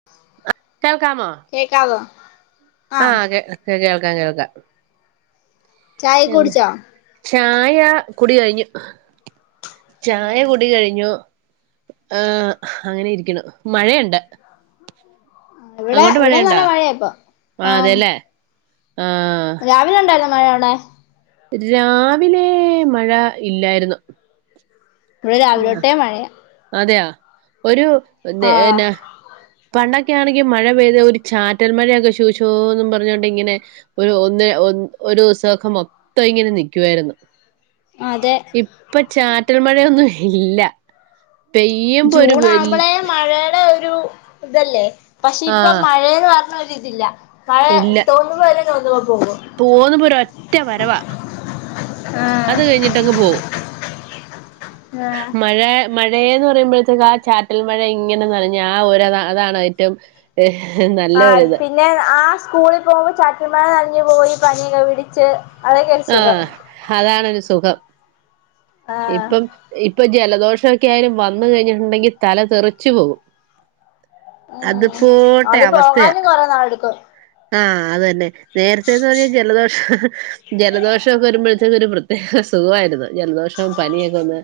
[unintelligible] അ കേൾക്കാമൊ കേക്കാമോ ആ കേ കേ കേൾക്കാം കേൾക്കാം ചായ ക്കേ എന്ന് കുടിച്ചോ ചായ കുടി കഴിഞ്ഞു ചായ ഉം കുടി കഴിഞ്ഞു ആ അങ്ങനെ ഇരിക്കുന്നു മഴയുണ്ട് ഇവിടെ അങ്ങോട്ട് ഇവിടെ മഴയുണ്ടാ നല്ല മഴയാ ഇപ്പൊ ആ ആഹ് അതെല്ലേ ആഹ് രാവിലെ ഉണ്ടായില്ലോ മഴയവിടെ രാവിലെ മഴ ഇല്ലായിരുന്നു ഇവിടെ രാവിലൊട്ടെ മഴയാ അതെയ ആഹ് ഒരുന്നെന്ന പണ്ടൊക്കെയാണെങ്കി മഴ പെയ്താ ഒരു ചാറ്റൽ മഴയൊക്കെ ഷുഷൂന്നും പറഞ്ഞോണ്ടിങ്ങനെ ഒരു ഒന്ന് ഒ ഒരുസൊക്കെ മൊത്തങ്ങനെ നിക്കുവായിരുന്നു അതെ ഇപ്പൊ ചാറ്റൽ മഴയൊന്നു ഇല്ല പെയ്യുമ്പോ ഒരു വൽ ജൂണാകുമ്പളേ മഴേടെയൊരു രു ഇതല്ലേ പക്ഷെ ഇപ്പൊ ആഹ് മഴേന്ന് പറഞ്ഞ ഒരിതില്ല ആ തോന്നുമ്പെല്ലാന്തോന്നും ഒ പോകാ തോന്നുമ്പൊരൊറ്റ വരവാ അത് കഴിഞ്ഞിട്ടങ്ങ് പോകും ഏഹ് മഴ മഴയെന്ന് പറയുമ്പഴത്തേക്കാ ചാറ്റൽ മഴ ഇങ്ങനെന്നനഞ്ഞ് ആഹ് ഒര അതാണ് ഏറ്റം നല്ല ഒരിത് ന്നെ ആഹ് സ്കൂളിൽ പോകുമ്പൊ ചാറ്റൽമഴ നറഞ്ഞ്പോയി പനിയൊക്കെ പിടിച്ച് അതൊക്കെ ഒരു സുഖം ആഹ് അതാണൊരു സുഖം ആഹ് ഇപ്പം ഇപ്പൊ ജലദോഷൊക്കായാലും വന്ന്കഴിഞ്ഞിട്ടുണ്ടെങ്കി തല തെറിച്ച് പോകും ഉം അത്പോട്ടെ അവസ്ഥയ അത് നാളെട്ക്കും ആഹ് അതന്നെ നേരത്തേന്നറഞ്ഞ ജലദോഷ ജലദോഷൊക്കൊവരുമ്പഴത്തേന് ഒരു പ്രത്യേക സുഖവായിരുന്നു ജലദോഷ ട്ടം പനിയൊക്കെ വന്നാ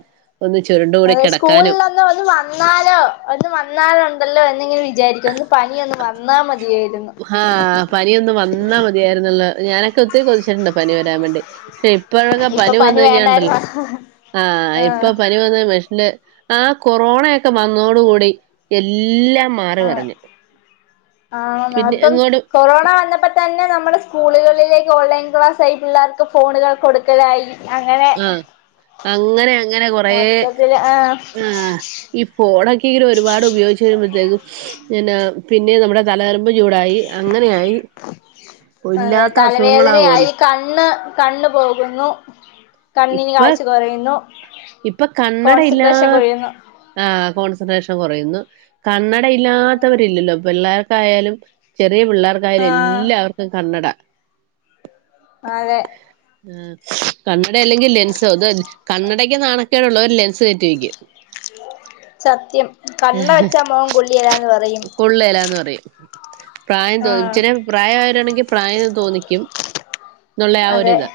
അതെ സ്കൂളിലന്നു ഒന്ന് വന്നാലോ ഒന്ന് വന്നാലുണ്ടല്ലോ എന്നിങ്ങി ചാരിക്കൊന്ന് പനിയൊന്ന് വന്നാ മതിയായിരുന്നു ആഹ് പനിയൊന്ന് വന്നാമതിയായിരുന്നല്ലോ ഞാനൊക്കൊത്തിരി കൊതിച്ചിട്ട്ണ്ട് പനി വരാൻ വേണ്ടി പക്ഷെ ഇ ഇപ്പങ്ങാ ഇപ്പൊ പനി വന്ന്കയിഞ്ഞാണ്ടല്ലേ വേണ്ടായിരുന്നു ആഹ് ഇപ്പൊ പനി വന്നാ മഷ് ന്ന് ആഹ് കൊറോണയൊക്കെ വന്നോട്കൂടി എല്ലാം മാറിമറിഞ്ഞു ആഹ് നാത്തം കൊറോണവന്നപ്പ പ്പ്തന്നെ നമ്മുടെ സ്കൂളുകളിലേക്ക് ഓൺലൈൻ ക്ലാസ്സായി പിള്ളേർക്ക് ഫോണ്കൾ കൊട്ക്കലായി അങ്ങനെ ആഹ് അങ്ങനെ അങ്ങനെ കൊറേ മൊത്തത്തില് ആഹ് ആഹ് ഈ ഫോണെക്കെയിങ്ങനെ ഒരുപാട് ഉപയോഗിച്ച് വരുമ്പത്തേക്കും പിന്നെ പിന്നെം നമ്മുടെ തലനരമ്പ് ചൂടായി അങ്ങനെയായി അതെ പ്പില്ലാത്ത അസുഖങ്ങളാവല്ലോ തലവേദനയായി കണ്ണ് കണ്ണ് പോകുന്നു കണ്ണിന് ഇപ്പൊ കാഴ്ച കൊറയുന്നു ഇപ്പൊ കണ്ണട ഇല്ലാ കോൺസൻട്രേഷൻ കൊറയുന്നു ആഹ് കോൺസൻട്രേഷൻ കൊറയുന്നു കണ്ണടയില്ലാത്തവരില്ലല്ലോ പില്ലാർ തായാലും ചെറിയ പിള്ളേർക്കായാലും ആഹ് എല്ലാവർക്കും കണ്ണട താഴെ ഉം കണ്ണടയല്ലെങ്കി ലെൻസോ ത് കണ്ണടക്ക് നാണക്കേടുള്ളോര് ലെൻസ് കേറ്റി വെക്കും സത്യം കണ്ണട വെച്ച മൊകം കൊള്ളീല്ലാന്ന് പറയും കൊള്ളേലാന്ന് പറയും പ്രായം ആ തോന്നും ചില പ്രായായവരാണെങ്കി പ്രായം തോന്നിക്കും ന്നുള്ള ആ അതെ ഒരിത്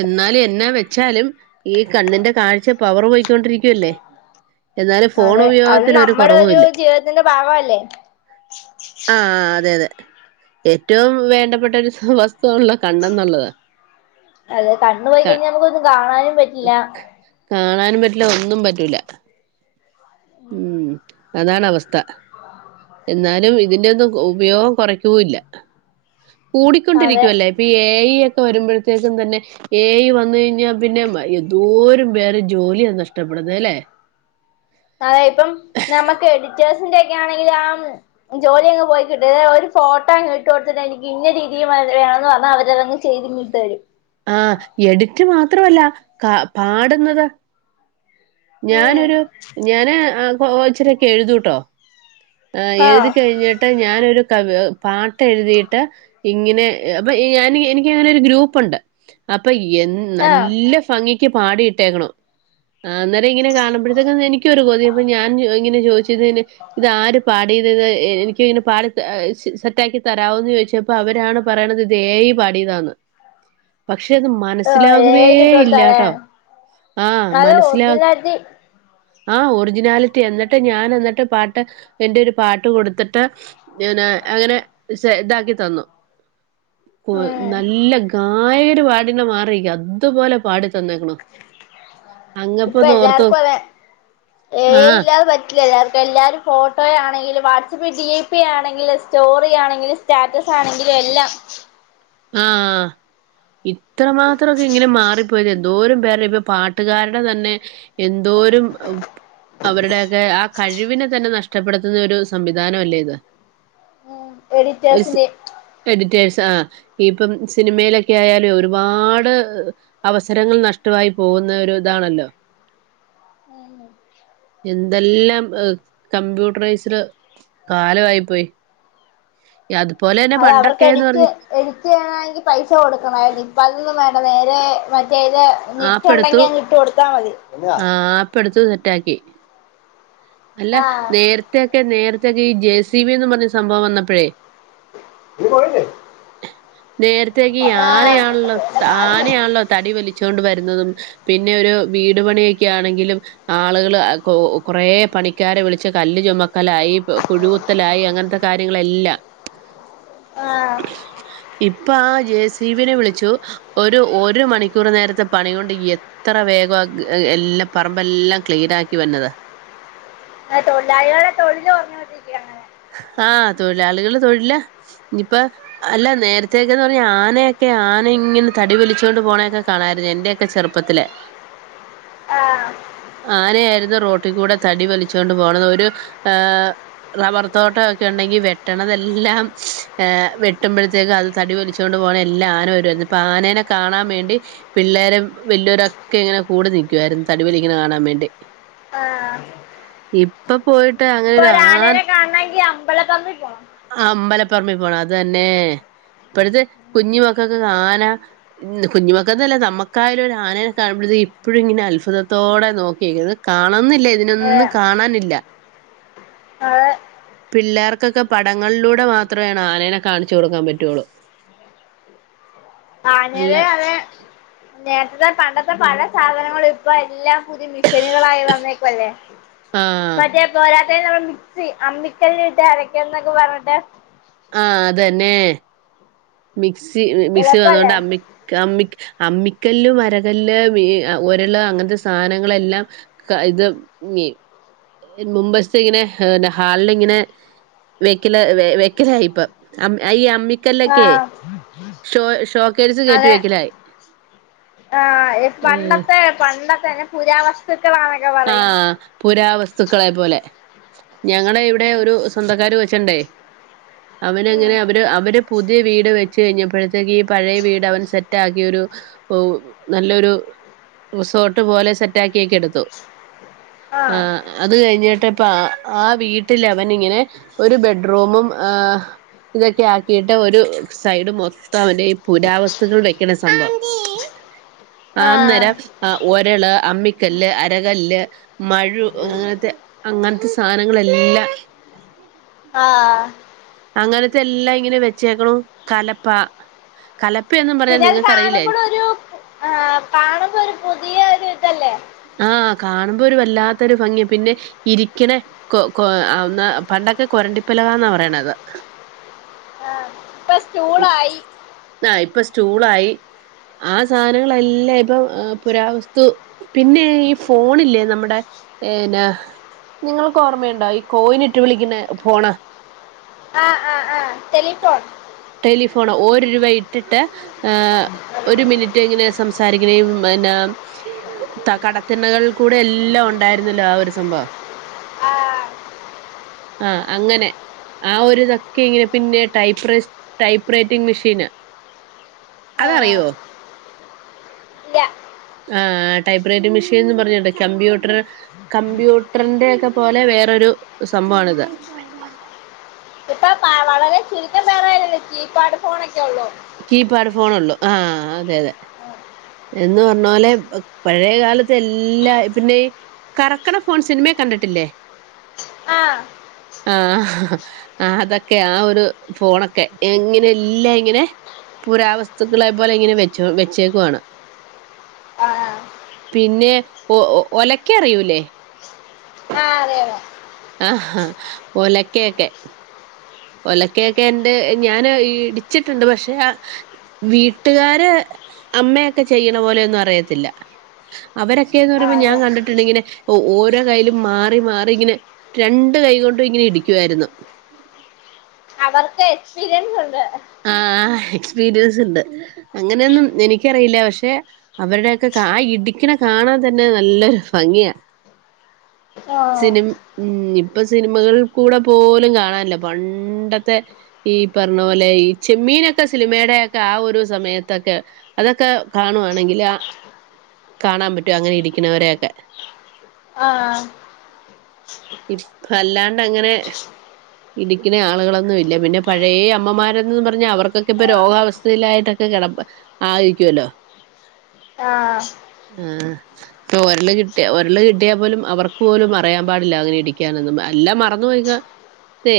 എന്നാലും എന്നാ വെച്ചാലും ഈ കണ്ണിന്റെ കാഴ്ച പവർ പോയിക്കൊണ്ടിരിക്കുവല്ലേ എന്നാലും ഫോണുപയോഗത്തിനൊരു കൊറ ക്കെ ഒരു ജീവിതത്തിന്റെ ഭാഗവല്ലേ ആഹ് അതെയതെ ഏറ്റവും വേണ്ടപ്പെട്ടൊരു വസ്തുവുള്ള കണ്ണെന്നുള്ളതാ അതെ കണ്ണ് പോയി കയിഞ്ഞാ നമുക്കൊന്നും കാണാനും പറ്റില്ല കാണാനും പറ്റില്ല ഒന്നും പറ്റൂല ഉം അതാണവസ്ഥ എന്നാലും ഇതിന്റൊയൊന്നും ഉപയോഗം കൊറ ക്കൂല്ല അതെ കൂടിക്കൊണ്ടിരിക്കുവല്ലേ ഇപ്പീ ഏഐ ഒക്കെ വരുമ്പഴത്തേക്കും തന്നെ എ ഐ വന്ന് കഴിഞ്ഞാ പിന്നെ എന്തോരം പേരെ ജോലിയാ നഷ്ടപ്പെടുന്നത് അല്ലേ അതെ ഇപ്പം നമ്മക്ക് എഡിറ്റേഴ്സിന്റെക്കെ ആണെങ്കില് ആ ജോലി അങ്ങ് പോയി കിട്ടും. ഒരു ഫോട്ടങ് ഇട്ട് കൊടുത്തിട്ട് എനിക്ക് ഇന്ന രീതിയിൽ വേണന്ന് പറഞ്ഞ അവരതങ്ങ് ചെയ്തിങ്ങിട്ടരും ആ എഡിറ്റ് മാത്രവല്ല ക പാടുന്നതോ ഉം ഞാനൊരു ഞാന് കൊ ഇച്ചിരൊക്കെ എഴുതുട്ടോ ആ എഴുതി ആഹ് കഴിഞ്ഞിട്ട് ഞാനൊരു കവി പാട്ട് എഴുതിയിട്ട് ഇങ്ങനെ അപ്പൊ ഈ ഞാനീ എനികിതിലൊരു ഗ്രൂപ്പുണ്ട് അപ്പൊ എ- ആഹ് നല്ല ഭംഗിക്ക് പാടിയിട്ടേക്കണം ആ, അന്നേരം ഇങ്ങനെ കാണമ്പഴത്തേക്കും എനിക്കൊരു കൊതി അപ്പ ഞാൻ ഇങ്ങനെ ചോദിച്ചതിന് ഇത് ആര് പാടി - യത് എനിക്കങ്ങനെ പാടി സെറ്റാക്കി തരാവോന്ന് ചോദിച്ചപ്പോ അവരാണ് പറണത് ഇത് എ ഐ പാടിയതാന്ന് പക്ഷെ ആഹ് ഏ മനസ്സിലാകുവേ ഐ ക്ക് ഇട്ട് കൊടുത്താലേ ഇല്ലാട്ടോ ആ മനസ് - ഇതിനൊരിജി ആ ഒറിജിനാലിറ്റി എന്നിട്ട് ഞാൻ എന്നിട്ട് പാട്ട് എന്റെ ഒരു പാട്ട് കൊടുത്തിട്ട് ഇങ്ങനെ അങ്ങനെ താക്കി തന്നു ഇപ്പൊ ഉം നല്ല ഗായകര് പാട്ണ മാറി അതുപോലെ പാടി തന്നേക്ക്ണ് ഇപ്പൊ എല്ലാര്ക്കതെ എ ഐ ആഹ് ഇല്ലാതെ പ- ഇല്ലെ [unintelligible] എല്ലാരും ഫോട്ടോ ആണെങ്കിലും വാട്സപ്പ് ഡി പി ആണെങ്കിലും സ്റ്റോറി ആണെങ്കിലും സ്റ്റാറ്റസാണെങ്കിലും എല്ലാം ആ ഇത്രമാത്രമൊക്കെ എങ്ങനെ മാറി- പൊരെന്തോ [unintelligible] പാട്ടുകാര്ടെ തന്നെ എന്തോരും അവരുടെ ആ കഴിവിനെ തന്നെ നഷ്ടപ്പെടുത്തുന്ന ഒരു സംവിധാനം അല്ലേ ഇത് [unintelligible] എഡിറ്റേഴ്സിന്റെ എഡിറ്റേഴേസ് ആ ഇപ്പം സിനിമയിലൊക്കെ ആയാല് ഒരുപാട് അവസരങ്ങൾ നഷ്ടവായി പോകുന്നൊര്താണല്ലോ എന്തെല്ലാം കമ്പ്യൂട്ടറൈസ്ഡ് കാലവായി പ്പോയി അതുപോലെ തന്നെ പണ്ടൊക്കെന്ന് പറഞ്ഞ എഡിറ്റിയ്യിണങ്കിപൈസ കൊടുക്കണോ [unintelligible] വേണ്ട വേറെ മറ്റേത് ആപ്പ് എടുത്തു നെറ്റ്ട്ടുണ്ടെങ്കി അങ്ങിട്ട് കൊടുത്താ മതി ഇപ്പൊടുത്തൊന്ന് സെറ്റാക്കി അല്ല ആഹ് നേര- ത്തെക്കെ നേരത്തൊക്കെ ഈ ജെ സി ബി എന്ന് പറഞ്ഞ സംഭവം വന്നപ്പഴേ നേരത്തേക്കിയാനയാണല്ലോ താനെയാണല്ലോ തടി വലിച്ചോണ്ട് വരുന്നതും പിന്നെ ഒരു വീടു പണിയൊക്കെ ആണെങ്കിലും ആളുകള് കു കുറേ പണിക്കാരെ വിളിച്ച് കല്ല് ചുമ- ക്കലായി കുഴുകുത്തലായി അങ്ങൻത്തെ കാര്യങ്ങളെല്ലാം ആ ഇപ്പൊ ആ ജെ സി ബി നെ വിളിച്ചു ഒരു ഒരു മണി- ക്കൂറ് നേരത്തെ പണി കൊണ്ട് എത്ര വേഗ എല്ലാം പറമ്പെല്ലാം ക്ലീനാക്കി വര്ന്നത് തൊഴിലാളികളെ തൊഴില് കൊറഞ്ഞോണ്ടിരിക്കും അങ്ങനെ ആ തൊഴിലാളികള് തൊഴില് ഇഞ്ഞിപ്പ അല്ല നേരത്തേക്കെന്ന് പറഞ്ഞ ആനയൊക്കെ ആനെങ്ങനെ തടി വലിച്ചോണ്ട് പോണെയൊക്കെ കാണായിരുന്നു എന്റെ- ക്കെ ചെറുപ്പത്തില് ആ ആന ആയിരുന്നു റോട്ടി കൂടെ തടി വലിച്ചോണ്ട് പോണത് ഒരു ഏ റബർ തോട്ടൊക്കെ ഇണ്ടെങ്കി വെട്ടണതെല്ലാം വെട്ടുമ്പഴത്തേക്കും അത് തടി വലി- ച്ചോണ്ട് പോണ എല്ലാരും വരും. ഇതിപ്പോ ആനേനെ കാണാൻ വേണ്ടി പിള്ളേരും വല്ല്യോരൊക്കെ ഇങ്ങനെ കൂടി നിക്കാരുന്നു തടിവലിക്ക്‌ണ കാണാൻ വേണ്ടി ആ ഇപ്പൊ പോയിട്ട് അങ്ങനൊരു ആൻ- കാണെങ്കി അമ്പല പറമ്പി പോണം അമ്പലപ്പറമ്പി പോണം അതന്നെ ഇപ്പഴത്തെ കുഞ്ഞിമക്കക്കൊക്കെ ആന ഇന്ന് കുഞ്ഞുമക്കന്നല്ല നമ്മക്കായാലും ഒരാനയെ കാണുമ്പോഴത് ഇപ്പോഴും ഇങ്ങനെ അൽഫുതത്തോടെ നോക്കിയേ കുന്നത് കാണുന്നില്ല ഇതിനൊന്നും കാണാനില്ല ആതെ പിള്ളേർക്കൊക്കെ പടങ്ങളൾലൂടെ മാത്രാണ് ആനേനെ കാണിച്ചു കൊടുക്കാൻ പറ്റൊള്ളൂ അല്ല ആനേനെ അതെ നേരത്തത്തെ പണ്ടത്തെ പല സാധനങ്ങളും ഇപ്പ എല്ലാം. പുതിയ മിഷനുകളായി വന്നേക്കല്ലേ ആഹ് മറ്റേ പോല തേ നമ്മളെ മിക്സി അമ്മിക്കല്ലി ട്ട് അരക്ക്യാ ന്നൊക്കെ പറ്ഞ്ഞിട്ട് ആ അതന്നെ മിക്സി മിസ് എളുപ്പല്ലേ വന്നൊണ്ട് അമ്മി കഅമ്മി അമ്മിക്കല്ലും അരകല്ല് വേ ഒരള് അങ്ങനത്തെ സാധനങ്ങളെല്ലാം ക ഇത് ങ്ങി ഇ മുമ്പസ്ത്തിങ്ങനെ ഹാൾളിങ്ങനെ വെക്കില വെക്കിലായിപ്പം അമ്മ് ഈ അമ്മി ക്കാല്ലോക്കേ ആഹ് ഷോ ഷോക്കേയ്സ് കേറ്റി വെക്കലായി, ആഹ്‌ ഇ ഉം പണ്ടത്തെ പണ്ടത്തെന ഇ പുരാവസ് ആഹ് പുരാവസ്തുക്കളെ പോലെ ഞങ്ങള ഇവിടെ ഒരു സ്വന്തക്കാര് വെച്ചണ്ടേ. ഉം അവനങ്ങനെ അവര് അവര് പുതിയ വീട് വെച്ച് കഴിഞ്ഞപ്പോഴത്തേക്ക് ഈ പഴയ വീട് അവൻ സെറ്റ ആക്കി ഒരു ഓ നല്ലൊരു റിസോട്ട് പോലെ സെറ്റാ ക്കിയൊക്കെ എടുത്തു ആഹ് അത് കഴിഞ്ഞിട്ട് ഇപ്പ അ ആ വീട്ടിൽ അവൻ ഇങ്ങനെ ഒരു ബെഡ്റൂമും ആഹ്‌. ഇതൊക്കെ ആക്കിയിട്ട് ഒരു സൈഡ് മൊത്തോ അവന്റെ ഈ പുരാവസ്തുക്കൾ വെക്കണ സംഭവ ആ ആഹ് അന്നേരം ഒരള് അമ്മിക്കല്ല് അര് രകല്ല് മഴു അങ്ങനത്തെ അങ്ങനത്തെ സാനങ്ങളെല്ലാം [inaudible] ആഹ്‌ അങ്ങനത്തെല്ലാം ഇങ്ങനെ വെച്ചേക്ക്ണു കലപ്പ കലപ്പയൊന്നും പറഞാ പിന്നെ അത് കാണുമ്പോഴും നിങ്ങൾക്ക്റിയില്ലായിരിക്കും? ഒരു ആഹ് കണമ്പരു പുതിയോരുതല്ലേ ആഹ്‌ കാണുമ്പോരു വല്ലാത്തരു ഭംഗി പിന്നെ ഇരിക്ക്ണേ കൊ കൊ അന്ന് പണ്ടൊക്കെ കൊരണ്ടിപ്പലകാന്നാ പറയണത്. ആഹ്‌. ഹ് ആ ഇപ്പ സ്റ്റൂളായി ആ സാധനങ്ങളെല്ലാ ഇപ്പൊ പുരാവസ്തു പിന്നെ ഈ ഫോണില്ലേ നമ്മുടെ ഏന്ന നിങ്ങൾക്കോർമ്മയുണ്ടോ ഈ കോയിന് ഇട്ട് വിളിക്ക്ണഫോണ് ആഹ് ആഹ് ആഹ് ടെലിഫോൺ ടെലിഫോൺ ഓര് രൂപ ഇട്ടിട്ട് ഏഹ് ഒരു മിനിറ്റ് എങ്ങനെ സംസാരികണിം എന്നാ ത കടത്തിണ്ണകൾ കൂടെ എല്ലാം ഉണ്ടായിരുന്നല്ലോ ആ ഒരു സംഭവം, ആഹ് ആഹ് അങ്ങനെ. ആ ഒരുതക്കെ ഇങ്ങനെ പിന്നെ ടൈപ്രസ് ടൈപ്പ് റൈറ്റിംഗ് മെഷീന്. ആഹ് അതറിയോ ഇല്ല. ആഹ് ടൈപ്പ്റേറ്റ് മെഷീന് ന്നും പറ്ഞീണ്ട് കമ്പ്യൂട്ടർ കമ്പ്യൂട്ടർന്റെ ഒക്കെ പോലെ വേറൊരു സംഭവണിത്. ഇപ്പൊ പ വളരെ ചുരുക്കം പേറാറല്ലേ കീപാഡ് ഫോണൊക്കെള്ളൂ? കീപാഡ് ഫോണേള്ളൂ ആ, അതെ, അതെ. എന്ന് പർഞ്ഞോ ലെ പഴെകാലത്തെല്ലാ പിന്നെയി കറക്ക്ണ ഫോൺ സിൻമയെ കണ്ടിട്ടില്ലേ. ആഹ് ആഹ് അതൊക്കെ ആ ഒരു ഫോണൊക്കെ എങ്ങനെല്ലാ ങ്ങനെ. പുരാവസ്തുക്കളെ പോലെ ഇങ്ങനെ വെച്ചു വെച്ചേക്കുവാണ്. ആ പിന്നെ.. ഒലക്ക അറിയൂലെ. ആഹ് അതെ അതെ ആഹാ ഒലക്കെയൊക്കെ. ഒലക്കൊക്കെ എന്റെ ഞാനാ ഇടിച്ചിട്ടുണ്ട് പഷെ വീട്ടുകാര് അമ്മയൊക്കെ ചെയ്യ്ണ പോലെന്നും അറിയത്തില്ല. അവരൊക്കെന്നറിയുമ്പോ ആഹ് ഞാൻ അതെ കണ്ടിട്ട്ണ്ട്ങ്ങനെ ഓരോ കയ്യിലും മാറി മാറി ഇങ്ങനെ. രണ്ട് കൈകൊണ്ടും ഇങ്ങനെ ഇടിക്കുവായിരുന്നു. അവർക്ക് എക്സ്പീരിയൻസ് ണ്ട്. ആഹ് എക്സ്പീരിയൻസ് ണ്ട്. അങ്ങനെയൊന്നും എനിക്കറിയില്ല. പക്ഷെ? അവരുടെയൊക്കെ കാ ഇടിക്ക്ണ കാണാൻ തന്നെ നല്ലൊരു ഭംഗിയാ. ആഹ് സിനിം ഇപ്പ സിനിമകൾ കൂടെ പോലും കാണാൻല്ല പണ്ടത്തെ. ഈ പറണ പോലെ ഈ ചെമ്മീനൊക്കെ സിനിമയുടെ യെക്കെ ആ ഒരു സമയത്തൊക്കെ. അതൊക്കെ കാണുവാണെങ്കിലാ ആ കാണാൻ പറ്റൂ അങ്ങനെ ഇടി ക്കുന്നവരെയൊക്കെ. ആഹ് ഇപ്പല്ലാണ്ടങ്ങനെ. ഇടി ക്ക്ണ ആളുകളൊന്നും ഇല്ല പിന്നെ പഴെ അമ്മമാരെന്ന് പറഞ്ഞാ അവർക്കൊക്കെ പ്പൊ രോഗാവസ്ഥ സുകല്ലായിട്ടൊക്കെ കിടപ്പ് ആയിരിക്കുവല്ലോ. ആഹ് ആ പ്പൊ ഒരള് കിട്ടിയാ ഒരള് കിട്ടിയാൽ പോലും അവർക്ക് പോലും അറിയാൻ പാട് ല്ല അങ്ങനെ ഇടിക്കാനെന്നും ല്ലാം മറന്നു പേയിക്കാ സെ.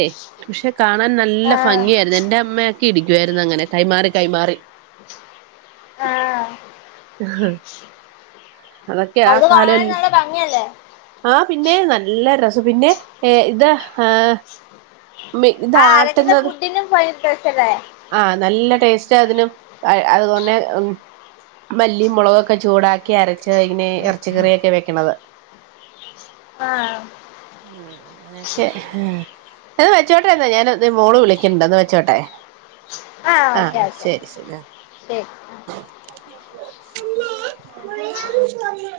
ക്ഷെ കാണാൻ നല്ല ആഹ് ഭംഗിയായിരുന്നു. എൻ്റെ അമ്മയെക്കെ ഇടിക്കുവായിരുന്നു. അങ്ങനെ കൈമാറി, കൈമാറി, ആഹ് അതൊക്കെ അന്ന് കാലം കാണാനും നല്ല ഭംഗിയല്ലേ. ആ പിന്നെ, നല്ല രസം പിന്നെ ഏ ത ആഹ് മ്മെ ആഹ് അതൊക്കെ ഇതാട്ടുന്നതും. ഫുഡിനും ഭയങ്കര സ്പെഷ്യലേ ആഹ് നല്ല ടേസ്റ്റ് അതിനും അയ് അത് കൊന്നെ ഉം മല്ലിം മെളകെക്കെ ചൂടാക്കി അരച്ചയ്ന് ഇറച്ചി കറിയൊക്കെ വെക്ക്ണത്. [inaudible] ആ ഉം അങ്ങനെയൊക്കെ ഉം. അത് വെച്ചോട്ടെ ന്നാ ഞാന് മോള് വിളിക്ക്ണ്ട് ത് വെച്ചോട്ടെ. ആഹ് ഓക്കെ ഓക്കെ ശെരി ശെരി ശരി ഉം [unintelligible]